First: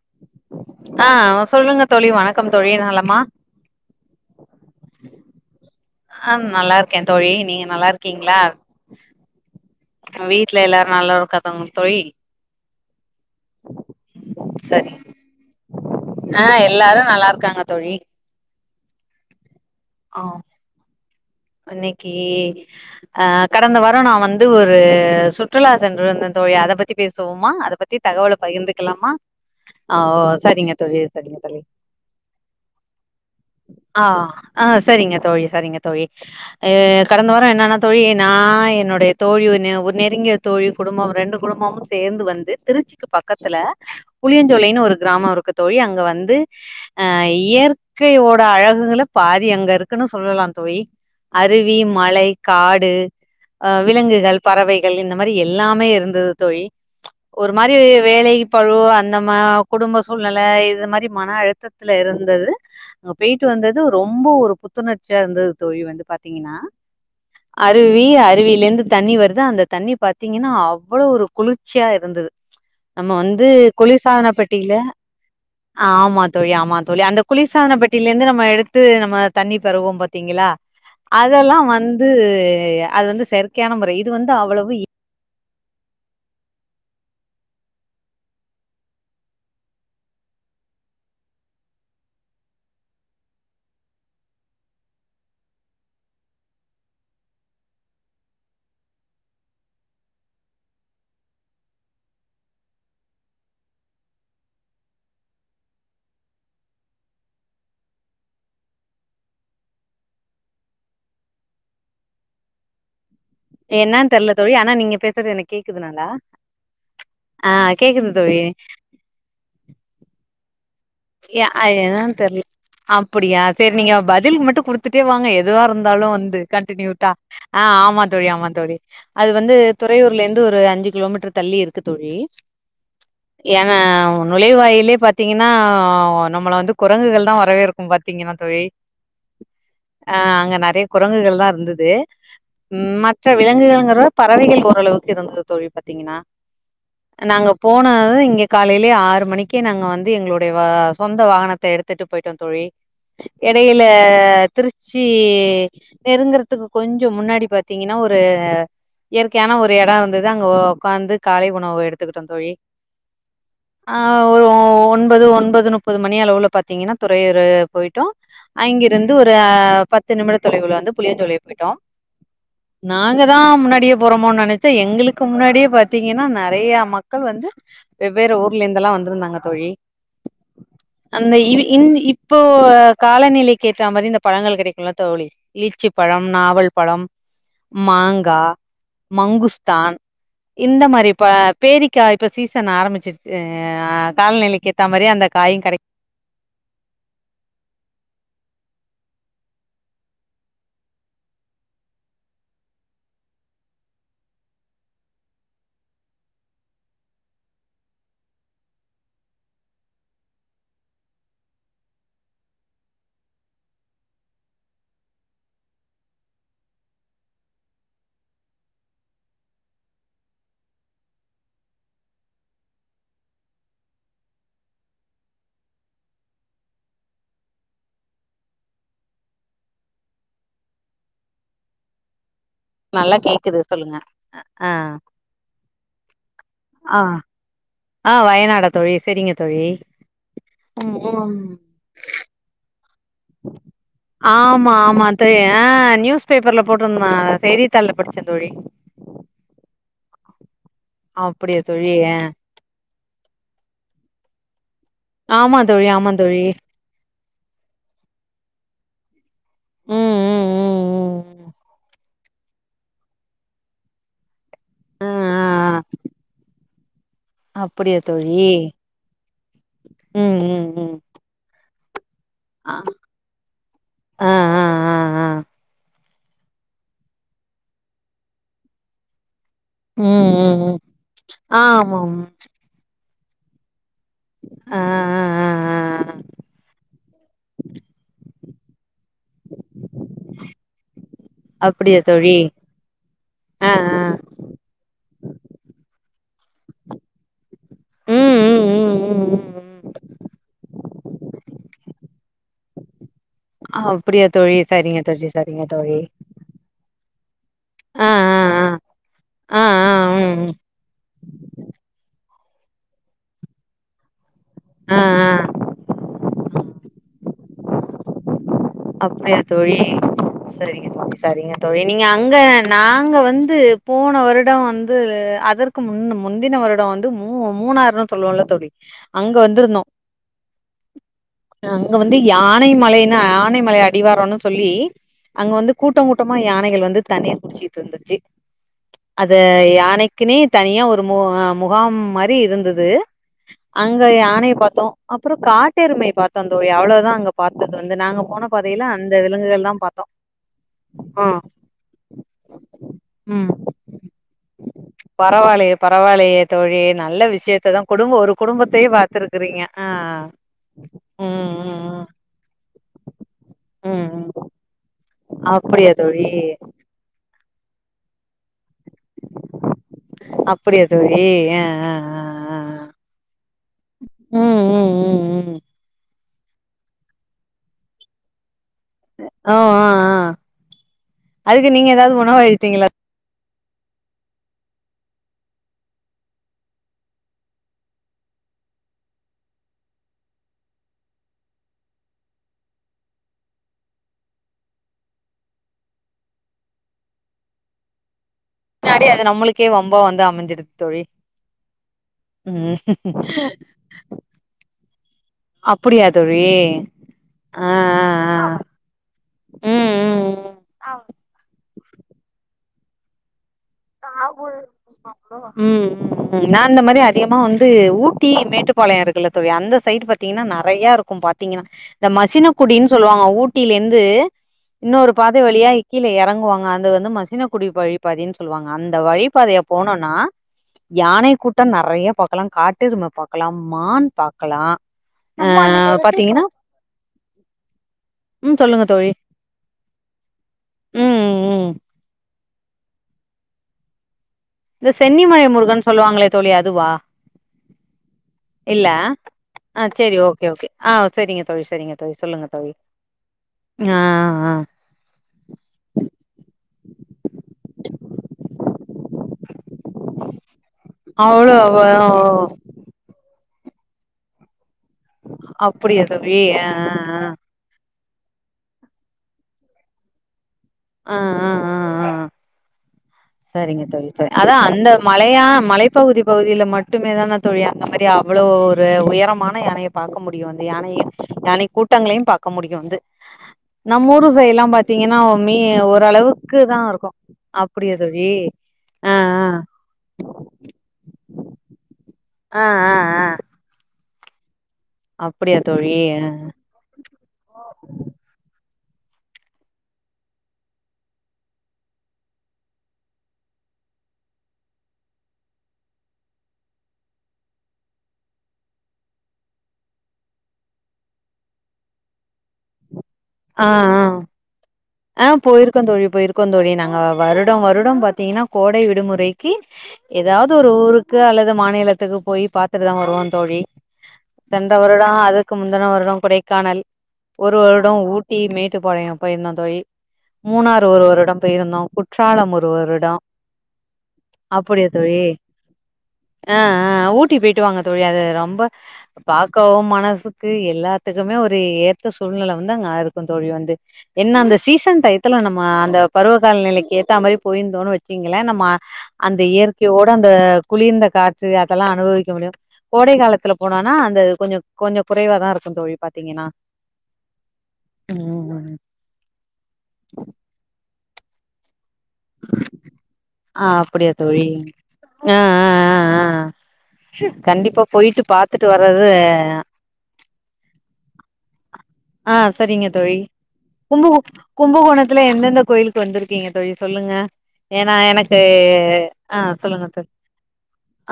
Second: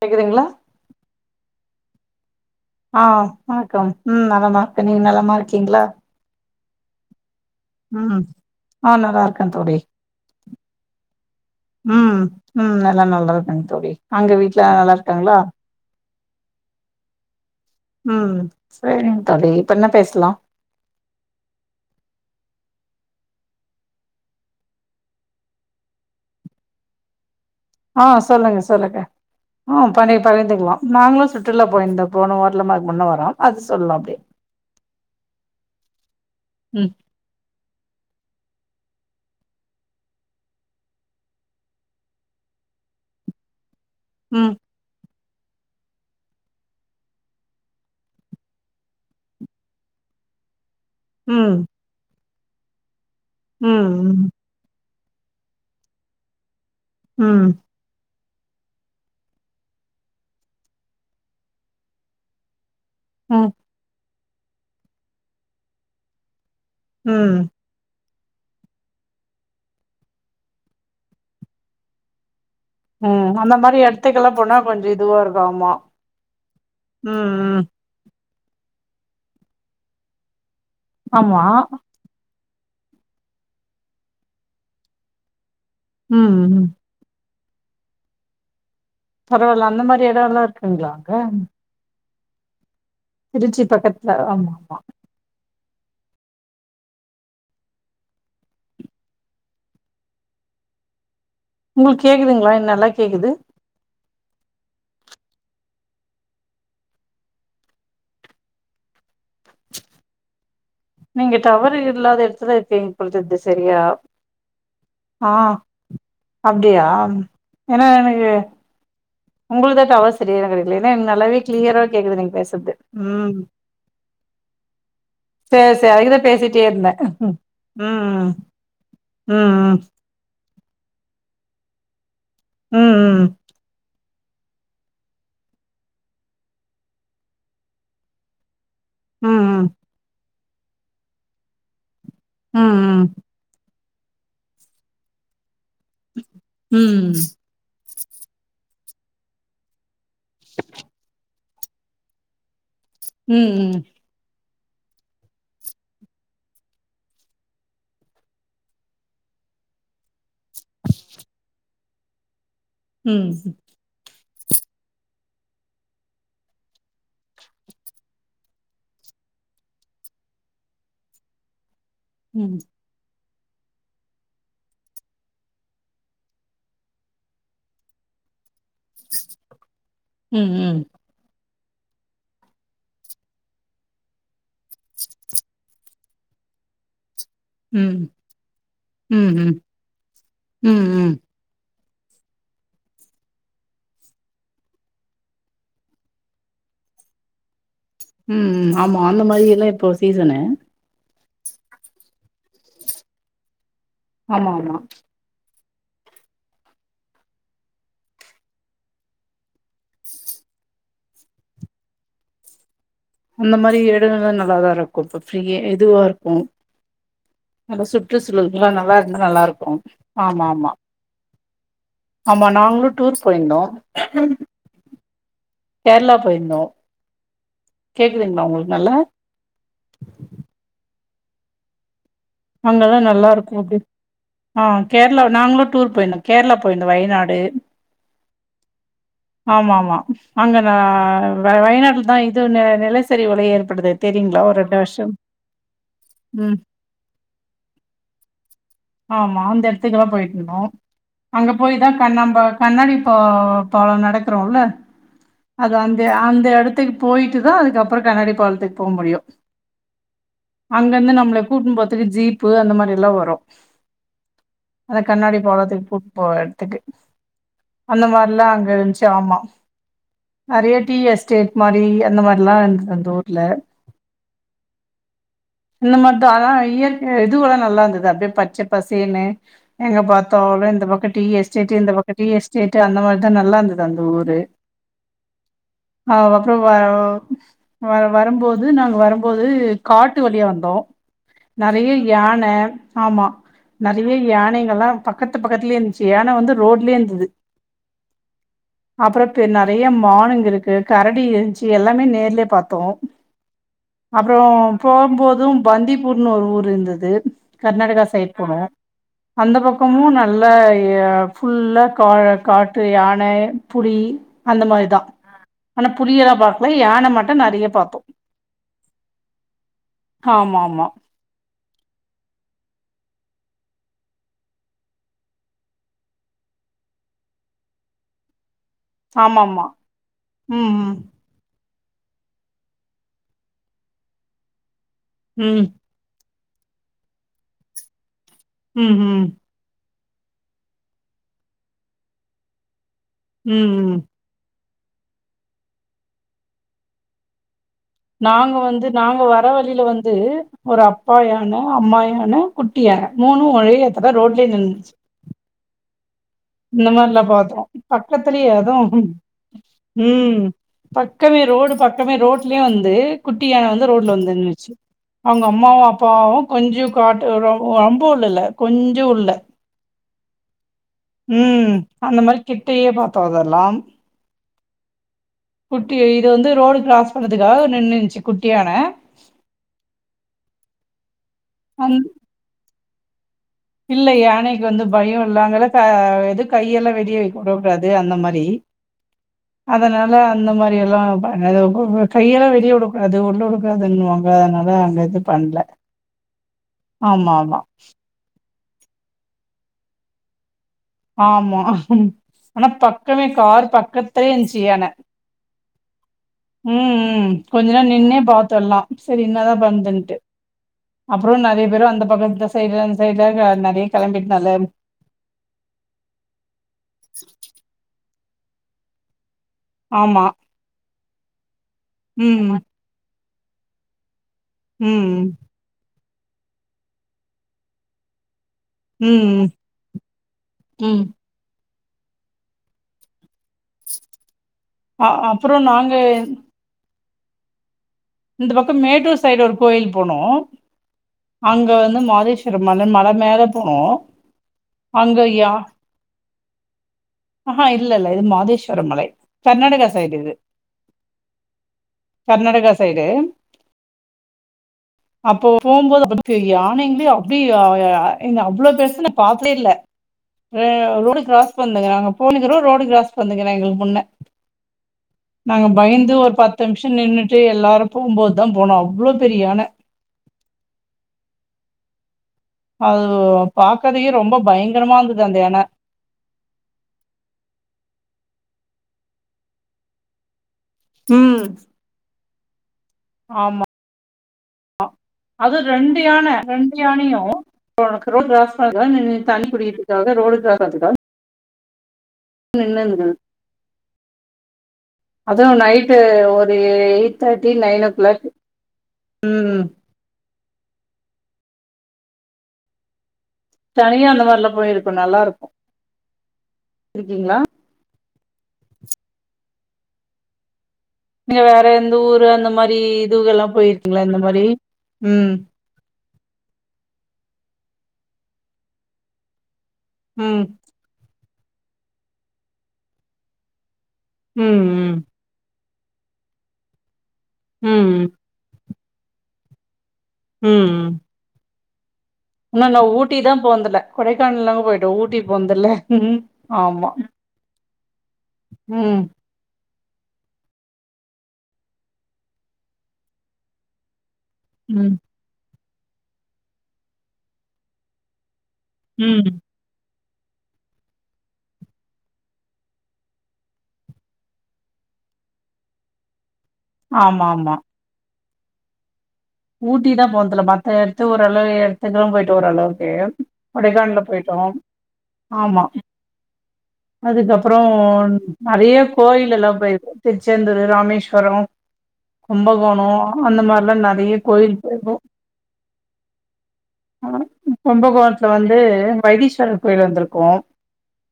கேட்குதுங்களா அ சொல்லுங்க தோழி வணக் வணக்கம் தோழி அ நலமா வணக்கம் ம் நல்லமா இருக்கேன் நீங்க நல்லமா இருக்கீங்களா ஆ நல்லா இருக்கேன் தோழி நீங்க நல்லா ம் இருக்கீங்களா ஆ நல்லா இருக்கே தோழி வீட்டுல எல்லாரும் நல்லா இருக்காங்களா தோழி ம் ம் எல்லா நல்லா இருக்காங்க தோழி அங்க வீட்ல எல்லா நல்லா இருக்காங்களா ஆன் எல்லாரும் நல்லா இருக்காங்க தோழி ம் செரிங்க தோழி இப்ப என்ன பேசலாம் அன்னக்கி அ கடந்த வாரம் நான் வந்து ஒரு சுற்றுலா சென்றுருந்த தோழி அத பத்தி பேசுவோமா அத பத் தி தகவல பகிர்ந்துக்கலாமா ஆன் ஆ பணி ஓ சரிங்க பகிர்ந்துக்கலாம் தோழி நாங்களும் சரிங்க தோழி சுற்றுலா போயிருதோம் போன வாரத்துக்கு முன்னே வாரம் அது சொல்லாம் ஆ அப்டியே ஆ செரிங்க தோழி செரிங்க தோழி அ ம் கடந்த வார என்னன்னா தோழி நா என்னுடைய தோழி ஒ ஒரு நெருங்கிய தோழி குடும்ப ரெண்டு குடும்பமு சேர்ந்து வந்து திருச்சிக்கு பக்கத்துல ம் புளியஞ்சோலைன்னு ஒரு கிராமோ இருக்கு தோழி அங்க வந்து இயற்கையோட அழகுகள பாதி அங்க இருக்குன்னு சொல்லலா தோழி ம் அருவி மலை காடு ஆ ம் விலங்குகள் பறவைகள் இந்த மாரி எல்லாமே இருந்தது தோழி ம் ம் ஒரு மாரி வேலை பழு அந்தமா குடும்ப சூழ்நிலை இத மாதிரி மன அழுத்த துல இருந்தது அங்க போயிட்டு ம் வந்தது ரொம்ப ஒரு புத்துணர்ச்சியா இருந்தது தோழி வந்து பாத்தீங்கன்னா ம் அருவி அருவிலேருந்து தண்ணி வருது அந்த தண்ணி பாத்தீங்கன்னா அவ்வளோ ஒரு குளிர்ச்சியா இருந்தது [inaudible] நம்ம வந்து அந்த மாரி குளிர் சாதன எடத்துக்கெல்லா போனா பெட்டியில கொஞ்சோ இதுவா இருக்கு ஆமா தோழி ஆமா தோழி அந்த ம் ம் குளிர்சாதன பெட் டில இருந்து நம்ம எடுத்து நம்ம தண்ணி பருகுவோ பாத்தீங்களா ஆமா அதெல்லா வந் து அது வந்து செயற்கையான முறை இது வந்து அவ்வளவு ம் ம் பரவாயில்ல அந்த மாரி எடோ எல்லா இருக்குங்களா அங்க திருச்சி பக்கத்துல ஆமா ஆமா உங்களுக்கு கேக்குதுங்களா நல்லா கேக்குது நீங்க டவர் இல்லாத எடத்துல இருப்பீங்க என்னான்னு தெர்ல தோழி ஆனா நீங்க ஆ பேசுறது எனக்கு கேக்குது நல்லா அப்டியா ஆ கேக்குது தோழி உங்களுக்கது அவசரியலா கெடையாது எ அ என்னான்னு தெர்ல ம் அப்படியா செரி நீங்க பதில்க் மட்டு குடுத்து துட்டே வாங்க எதுவா சேரி சேரி இருந்தாலு அதுக்குதா வந்து பேசிட்டே இருந்தே கண்டனியூட்டா ஆ ஆமா ம் தோழி ஆமா தோழி அது வந்து ம் துறையூர்லருந்து ஒரு அஞ்சு கிலோமீட் டர் தள்ளி இருக்கு தோழி ம் ஏனா நுழைவாயிலே பாத்தீங்கன்னா ஆ நம்மள வந்து குரங்குகள் தா வரவேற்கும் பாத்தீங்கன்னா தோழி ம் ஆ அங்க நறைய குரங்குகள் தா இருந்தது ம் மற்ற விலங்குகள்ங்கிற பறவைகள் ஓரளவுக்கு இருந்தது தோழி பாத்தீங்கன்னா ம் நாங்க போனது இங்க காலையிலயே ஆறு மணிக்கே நாங்க வந்து எங்களோட டய சொந்த வாகனத்தை எடுத்துட்டு போயிட்டோ தோழி ம் இடையில ம் திருச் சி நெருங்கறதுக்கு கொஞ்ச முன்னாடி பாத்தீங்கன்னா ஒரு இயற்கயான ஒரு எடோ இருந்துது அங்க உக்காந்து காலை உணவு எடுத்துகிட்டோ தோழி ம் ஆ ஒரு ஒன்பது ஒன்பது முப்பது மணி அளவுல பாத்தீங்கனா துறையூரு போய்டோ அங்கிருந்து ஒரு பத்து நிமிட தொலைவுல வந்து புளியஞ்சோழை போய்டோ ம் நாங்கதா முன்னாடியே போறோமோனு நினச்சா எங்களுக்கு முன்னாடியே பாத்தீங்கனா நெறய மக்கள் வந்து வெவ்வேறு ஊர்ல இருந்தெல்லா வந்திருந்தாங்க தோழி ம் ம் அந்த இ இன் இப்போ காலநிலைக்கு ஏத்தா மாரி இந்த பழங்கள் கெடக்குல தோழி லிச்சி பழம் நாவல் பழம் ம் மாங்கா ம் ம் மங்குஸ்தான் இந்த ம் ம் மாரி ப பேரிக்கா இப்போ சீசன் ஆரம்பிச்ருச்சு ஆ கால்நிலைக்கு ஏத்தா மாரி அந்த காயும் கெட ப் ம் ஆமா அந்த மாரிலா இப்போ சீசனு ஆமா ஆமா அந்த மாரி இடங்களலா நல்லாதா இருக்கோ இப்ப ஃப்ரீயா இதுவா இருக்கோ அந்த சுற்றுசூழல்லா நல்லா இருந்த நல்லா இருக்கோ ஆமா ஆமா ஆமா நாங்ளு டூர் போய்ந்தோ கேர்ளா போய்ர்தோ கேகுதுங்ளா உங்களுக் நல்ல அங்கதா நல்லா நல்லாருக்கோ கேக்குது அப்டி சொல்லுங்க ஆ கேர்ளா நாங்ளோ டூர் போய்ந்தோ கேர்ளா போய்ர்ந்தோ ஆ வயநாடு ஆ வயநாடா தோழி செரிங்க தோழி ஆமா ஆமா அங்க ந ம் ம் வயநாட்டுலதா தெச்ச உன்னே நில ஆமா ஆமா தெரியா நியூஸ் ம் பேப்பர்ல போட் ருந்தாங்க செய்தி தாள்ள படிச்சே தோழி ஆமா அந்த இடத்துக்குதா‌ போய்ர்தோ அங்க அப்படியா போய் தா தோழி ஆ. கண்ணம்பா கண்ணாடி பா பாலோ நடக்குறோல ஆமா அது தோழி அந்த ஆமா தோழி அந்த எடத் துக் போய்ட்டு தா அதுக்கப்றோ கண்ணாடி பாலதுக்கு போ முடியோ ம் ம் அங்க இந்து ம் ம் நம்ள ம். கூட்னு போத்துக்கு ஜீப்பு அந்த மாரிலா வரு அத ஆ கண்ணாடி ஆ பாலத்துக்கு கூட்னு போ எட்துக்கு ஆ அப்படியா அந்த மார்லா தோழி அங்க இருந்சு ஆமா ம் ம் நிறய ம் டீ எஸ்டேட் மாரி அந்த மார்லா ஆ இர்துது அந்த ஊர்ல ஆ ஆ ஆ ஆ இந்த மார் தா இயற்க இது உலா நல்லா இர்தது அப்டே பச்ச பசேன்னு எங்க ம் ம் பாத்தாலோ ம் இந்த பக்க டி எஸ்டேட்டு இந்த பக்க ஆமாம் டி எஸ்டேட்டு அந்த மாரிதா நல்லா இர்துது அது அந்த ஊரு ஆ ஆ ஆ ஆ ஆ அதுக்கப்றோ ஆவ் வ வரும்போது நாங்க வருபோது காட்டு வலியா வந்தோ நெறைய அப்படியா தோழி யான ஆமா ஆ ஆ நெறைய யானங்கலா பக்கத்து பக்கத்லேயே இருந்சு யான வந்து ரோட்லியே இர்துது ம் ம் ம் ம் அப்றோ ம் நெறய ம் மானுங்க இருக்கு கரடி இருந்சு எல்லாமே நேர்லே பாத்தோ அப்படியா அப்றோ தோழி சரிங்க தோழி போம்போதோ சரிங்க தோழி பந்திப்பூர்னு ஒரு ஊர் இர்துது கர்நாடகா ஆ சைட் போனோ அந்த ஆ ஆ ஆ ஆ பக்கமோ ம் நல்லா ஃபுல்லா கா காட்டு யான புலி அந்த மாரிதா ம் ஆ ஆனா புலியலா ஆ பாக்கல யான மட்டு நெறய பாத்தோ அப்டியா தோழி ஆமா ஆமா செரிங்க செரிங்க தோழி நீங்க அங்க நாங்க வந்து போன வருடோ வந்து அதற்கு கு முன்ன முந்தின வருடோ வந்து மூ மூணாறு சொல்லுவோலா தோலி அங்க ஆமா ஆமா வந்ருந்தோ ம் ம் அங்க வந்து யானை மலைன்னா யானை மலை அடிவாரோன்னு சொல்லி அங்க ம் வந்து கூட்டோ கூட்டமா யானைகள் வந்து தண்ணீர் குடிச்சிட்டு இருந்துச்சு ம் அது யானைக்குனே தனியா ஒரு மு முகாம் மாரி இருந்தது ம் ம் அங்க யானய பாத்தோ அப்றோ காட்டெருமை பாத்தோ தோழி அவ்ளோதா அங்க பாத்தது வந்து நா நாங்க வந்து நாங்க வர வலில வந்து ஒரு அப்பா ஆ யான அம்மா யான குட்டி யான மூணோ ஒரே எத்துல ரோட்லியே நின்னுன்சு பரவாலெயே பரவாலயே தோழி நல்ல மாரிலாம் பாத்தோம் விஷ்யத்த தா கொடும்ப ஒரு பக்கத்துலயே கொடும்பத்தேயே அதுவும் பாத்துருக்றீங்க ஆ பக்கவே ம் ரோடு ம் ம் பக்கமே ரோட் லெ வந்து குட்டி யான வந்து ம் ரோட்ல ம் வந்துந்ச்சி அவுங்க அம்மாவும் அப்படியா தோழி அப்பாவு கொஞ்ஜோ காட்டு ரொம் ரொம்ப உள்ளல்ல கொஞ்ஜோ உள்ள அப்படியா தோழி ஆ ம் ஆ ஆ அந்த மாரி ஆ கிட்டயே பாத்தோ அதெல்லா ம் ம் ம் ம் குட்டி இது வந்து ரோடு க்ராஸ் பன்னதுக்காக நின்னுஞ்சி குட்டி யான அ ஒ அ அதுக்கு நீங்க அந்த எதாவ்து உணவு அளித்தீங்ளா இல்ல யானைக் வந்து பயொ இல்லாங்கல்லக எதுக் கையெல்லா வெடி [unintelligible] அந்த மாரி அதனால அந்த மாரி எல்லா [unintelligible] கையெல்லா வெளிய உடக்கூடாது உள்ள வுடக் கூடாதுன் வாங்க அதனால அங்க இது பண்ல ஆமா ஆமா பின்னாடி அது நம்மளுக்கே வம்பா வந்து அமஞ்சிர் ஆமா ஆனா பக்கமே கார் பக்கத்ல்யே இருஞ்சு யான அப்படியா தோழி ம் ம் ஆ ஆ கொஞ்சொ நேரோ நின்னே ஆ பாத்துர்லா செரி இன்னதா ம் பன்துன்ட்டு ம் ம் அப்றோ நெறைய பேரு அந்த பக்கத்து சைட்ல அந் சைட்ல நெறைய கெளம்பிட்னால ம் ம் ம் நா அந்த மாரி அதிகமா வந்து ஊட்டி மேட்டுப்பாளயொ இருக்குல தோழி அந்த சைட் ஆமா பாத்திங்ன்னா நெறைய இருக்கு பாத்திங்ன்னா இந்த ம் மசின குடினு சொல்லுவாங்க ஊட்டிலே ந்து இன்னொரு ம் பாதெ வழியா கீழ எறங்குரவாங்க அது வந்து மசின குடி வழிப்பாதின் சொல்லுவாங்க அந்த ம் வழி ம் பாதையா போனோனா ம். யானை கூட் டம் நெறைய பாக்லா காட்டெரும பாக்கலாம் மான் பாக்கலா அ அப்புற அ நாங்க பாத்திங்கன்னா இந்த பக்கொ மேட்டூர் சைடுர ஒரு கோயில் போனோ ம் ம் ம். அங்க வந்து மாதேஷ் கிறப் மனன் மல மேலே போனோ இந்த சென்னிமலை முருகன் சொல்லுவாங்ளே தோழி அதுவா ஆஹா இல்ல இல்ல இது இல்ல மாதேஸ்வரம் மலை. அ கர்நாடகா சைடு செரி இது. ஓகே ஓகே ஆ செரிங்க தோழி செரிங்க தோழி சொல்லுங்க தோழி கர்நாடகா சைடு ஆ ஆ அப்போ போம்போது [inaudible] [unintelligible] யானைங்ளே அப்டி ஆ அவ்ளோ பெர்சு ந பாத்தே இல்ல அ ரோடு அவ்ளோ க்ராஸ் அவ பண்துங்க நாங்க போய்ணுக்றோ ரோடு க்ராஸ் பண்துங்கெ எங்ளுக் முன்ன நாங்க அப்டியா பய்ந்து ஒரு தோழி ஆ பத்து நிம்ஷொ நின்னுட்டு எ ல்லாரு போம்போதுதா போனோ அவ்ளோ பெரிய யான அ அ அ அது ஒ செரிங்க தோழி செ அதானஅந்த மலையா யான. மலை ப்பகுதி பகுதில மட்டுமே தான தோழி அந்த மாரி அவ்ளோ ஒரு உயரமான யானைய பாக்க முடியு வந்து யானையு ம். யானை கூட்டங்ளயு பாக்க முடியு வந்து ஆமா நம்ம ஊரு சைடுலா பாத்திங்கன்னா மே அதுவும் ஓரளவுக்கு தா இருக்கு அப்டி அத் ரோட் க்ராஸ் பண்துக்கா நின்னு தண்ணி குடிக்ருக்காக ரோடு க்ராஸ் பண்துக்கா ஆ ஆ நின்னுனுக்குது ஆ ஆ அதுவு அப்டியா தோழி நைட்டு ஒரு ரு eight thirty nine o'clock தனியா அந்த மார்லா போய்ருக்கொ நல்லாருக்கு ர்க்கிங்ளா நீங்க வேற எந்த ஊரு அந்த மாரி இதுவ் கெல்லா போய்ர்க்கீங்ளா இந்த மாரி அ போய்ருக்கோ தோழி போய்ருக்கோ தோழி நாங்க வருடொ வருடொ பாத்திங்ன்னா கோடை விடுமுறைக்கி ம் ஏதாவ்து ஒரு ஊருக்கு அல்லது மாநிலத்துக்கு போயி பாத்துட்டு தா வருவோ தோழி ம் சென்ற ம் வருடொ அதுக்கு முந்துன வருடொ கொடைக்கானல் ஒரு வருடொ ம் ஊட் டி மேட்டுப்பாளையொ போய்ருந்தோ தோழி மூணாறு ஒரு வருடொ போய்ருந்தோ குட் உன்னு நா ஊட்டி தா போன்து இல்ல கொடைக்கானல்லா போயிட்டோ ஊட்டி போந்துல்ல ம் அ அ ஆமா ஊட்டி போயிட்டு வாங்க தோழி அது ரொம்ப ம் பாக்கவு மனசுக்கு எல்லாத்துக்குமே ஒரு ஏற்ற சூழ்நில வந்த நா இருக்க தோழி வந்து என்ன அந்த ம் சீசன் டையத்ல நம்ம ஆ அந்த பருவகாலநிலைக்கு ஏத்தா மாறி போயிருந்தோன்னு வச்சிங்கள நம்மா ம் அந்த இயற்கையோட அந்த குளிர்ந்த காற்று அதெல்லா அனுபவிக்க முடியு கோடை காலத்துல போனனா அந்த கொஞ்சம் கொஞ்சோ குறைவாதா இருக்கு தோழி பாத்தீங்கன்னா ஆமாம்மா ஆமா ம் உம் மா ஊட்டி தா போனதுல மத்த இடத்து ஓரளவு இடத்துக்குலா போயிட் டோ ஓரளவுக்கு ஆ கொடைக்கானல அப்டியா போயிட்டோ தோழி ஆ ஆமா ஆ ஆ ஆ அதுக்கப்ரோ கண்டிப்பா போயிட்டு பாத்துட்டு நறைய வர்றது கோய்ல் எல்லா போயிருக்க திருச்செந்தூரு ராமேஸ்வரோ ஆ கும்பகோணோ சரிங்க தோழி அந்த மார்லா கும்பு நறையே கும்பகோணத்துல எந்தெந்த கோயிலுக்கு வந்திருக்கீங்க தோழி ஏனா கும்பகோணத்துல எனக்கு வந்து ஆ வைத்தீஸ்வரர் கோயில் சொல்லுங்க தோ வந்திருக்கோ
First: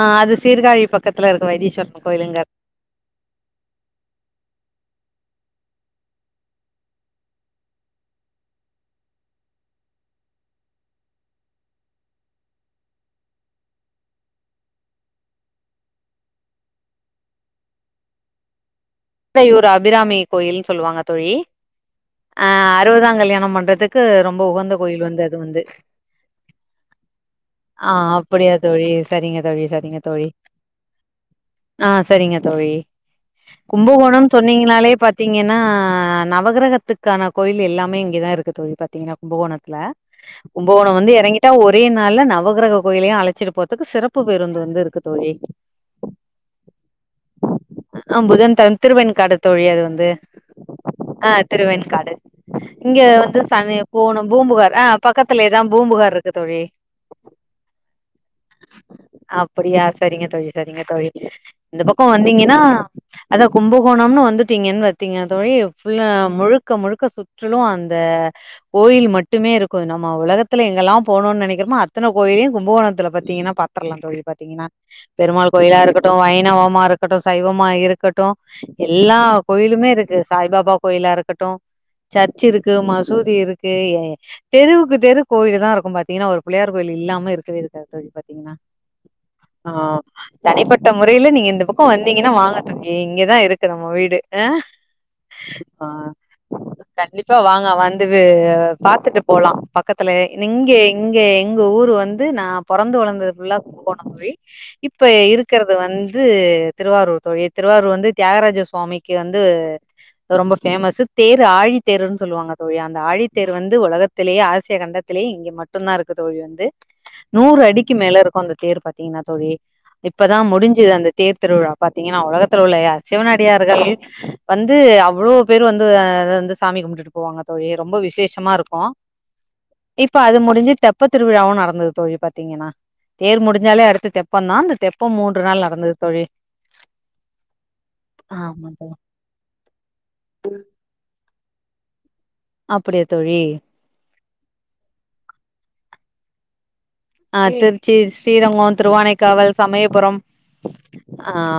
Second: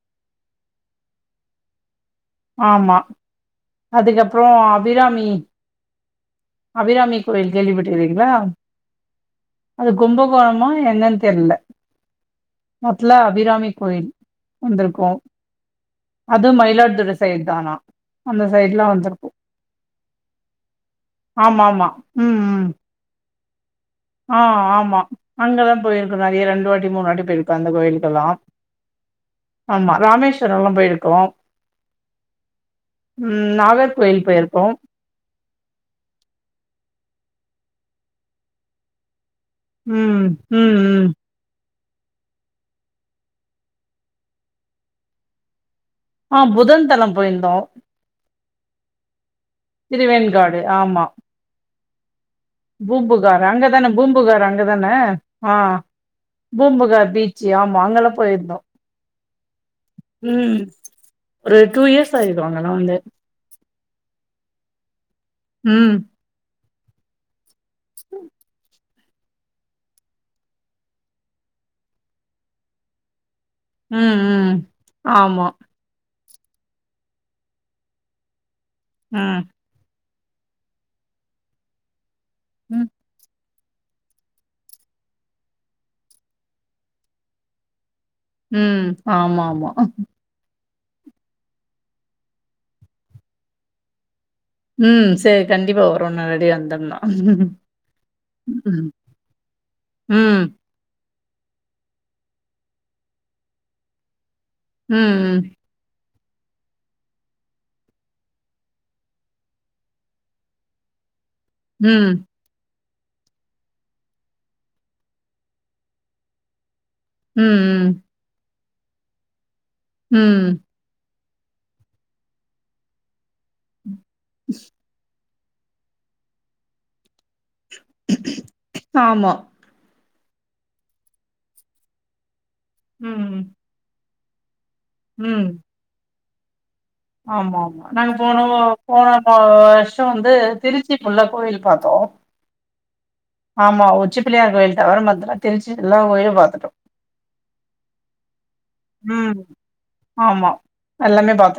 ஆ அது சீர்காளி பக்கத்துல இருக்கு வைத்தீஸ்வரன் கோயிலுங்கள் ஆமா அதுக்கப்ரோ அபிராமி அபிராமி கோயில் கேள்விப்பட்டுறிங்ளாம் அது கும்பகோணமா என்னன் தெர்ல மட்டுல அபிராமி கோயில் வந்துருக்கோ அது மயிலாடுதுறை சைடு தானா அந்த சைடுலா வந்துருக்கு கொடையூரா அபிராமி கோயில்னு சொல்லுவாங்க தோழி ஆமா ஆமா ம் அ ம் அறுபதா கல்யாணம் பண்றதிக் கு ஆ ரொம்ப உகந்த ஆமா கோயில் வந்து அது வந்து அங்கதா போயிருக்கோ நெறைய ரெண்டு வாட்டி மூணு வாட்டி போயிருக்கோ அந்த ஆ கோயிலுக்கெல்லா அப்டியா தோழி தரிங்க தோழி ஆமா சரிங்க தோழி ராமேஸ்வரம்லா போயிருக்கோ ஆ சரிங்க தோழி ம் நாகர்கோயில் கும்பகோணம் போயிருக்கோ சொன்னீங்கனாலே பாத் தீங்கனா அ நவகிரகத்துக்கான கோயில் எல்லாமே இங்கேதா இருக்கு தோழி பாத்தீங்கன்னா கும்பகோணத் ல ம் ம் கும்பகோனம் ம் வந்து இறங்கி ட்டா ஒரே நாள்ல நவகிரக கோயிலையு அழைச்சிட்டு போர்த்துக்கு சிறப்பு பேருந்து வந்து இருக்கு தோழி ஆ புதன் தலம் போயிந்தோ ஆ புதன் தன்திருவன் காடு தோழி அது வந்து திருவேன்காடு ஆமா அ திருவன்காடு இங்க வந்து பூம்புகார் சாமியோ அங்கதான போணு பூம்புகார் ஆ அங்கதான பக்கத்துலேதா பூம்புகார் இருக்கு தோழி சியா மாங்கல்லம் போயிருந்தோ அப்டியா சரிங்க தோழி ம் சரிங்க தோழி ஒரு இந்த டூ பக்கோ இயர்ஸ் ஆயிருக்கு வந்தீங்கன்னா அங்கெல்லா வந்து அதா கும்பகோணம்னு வந்துட்டீங்கன் வத்தீங்னா தோழி ம் புல்லா முழுக்க முழுக்க சுற்றுலு அந் த கோயில் மட் டுமே இருக்கு நம்ம உலகத்துல எங்கெல்லா போணும்னு நனைக்கிறோ அத்தன கோயிலையு கும்பகோணத்து பத்தீங்கன்னா பாத் ம் துல்லா ம் பாத்தீங்னா ஆமா பெருமாள் கோயிலா இருக்கட்டு வைணவமா இருக்கட்டு சைவமா இருக்கட் எல்லா ம் கோயிலுமே இருக்கு சாய்பாபா கோயிலா இருக்கட்டு சர்ச்சி இருக்கு ம் மசூதி இருக் கு யய தெருவுக்கு தெரு கோவில்தா இருக்கு பாத்தீங்கன்னா ஒரு பிள்ளையார் கோவில் இல்லாம இருக்கவே இருக்காது தோழி பத் உம் ஆமா ஆமா தனிப்பட்ட முறையில நீங்க இந்த பக்கோ வந்தீங்கன்னா வாங்க தோழி இங்கதா இருக்கு நம்ம வீடு அ ம் சரி கண்டிப்பா ஆ வரோ நேரடியா வந்தோம்னா கண்டிப்பா வாங்க வந்து விவ் ம் பாத்துட்டு போலா பக்கத்திலே ம் நீங்கே இங்கே எங்க ஊரு வந்து நா பொறந்து வளர்ந்தது புல்லா கும்பகோணம் தோழி இப்ப ம் இருக்கறது ந்த வந்து திருவாரூர் தோழித் திருவாரூர் வந்து தியாகராஜ சுவாமிக்கு வந்து ரொம்ப ஃபேமஸ்சு தேரு ஆழி ம் தேருன்னு ம் சொல்லுவாங்க தோழி அந்த ஆழித்தேரு வந்து உலகத்திலேயே ஆசிய கண்டத்திலேயே இங்கே மட்டுந்தா இருக்கு தோழி வந்து நூறு அடிக்கு ம் மேலருக்கு அந்த தேர் பாத்தீங்ன்னா தோழி இப்பதா ம் முடிஞ் சு ஒஅந்த தேர் திருவிழா பாத்தீங்கன்னா உலகத்துல்ல உள்ள சிவனடியார்கள் வந்து அவ்ளோ பேரு வந்து அ அது வந்து சாமி கும்பிட்டுட்டு போவாங்க தோழி ரொம்ப விசேஷமா இருக்கு ஆமா இப்ப அது முடிஞ்சி தெப்பத்திருவிழாவு நடந்தது தோழி பாத்தீங்கன்னா தேர் ம் முடிஞ்சாலே அடுத்து தெப் பந்தா அந்த தெப்பம் மூன்று நாள் நடந்தது தோழி ஆம்மா ஆம்மா நாங்க போனோ ஆமா தோழி போன அ வருஷோ வந்து திருச் சி ஃபுல்லா கோயில் பாத்தோ அப்பிடியா தோழி ஆமா உச்சி பிள்ளையார்க் கோயில் தவிர மதுர திருச்சி எல்லா கோயில பாத்துட்டோ அ திருச்சி ஸ்ரீரங்கோ ம் திருவானைக்காவல் சமயபுரம் ஆமா எல்லாமே அ பாத்தோ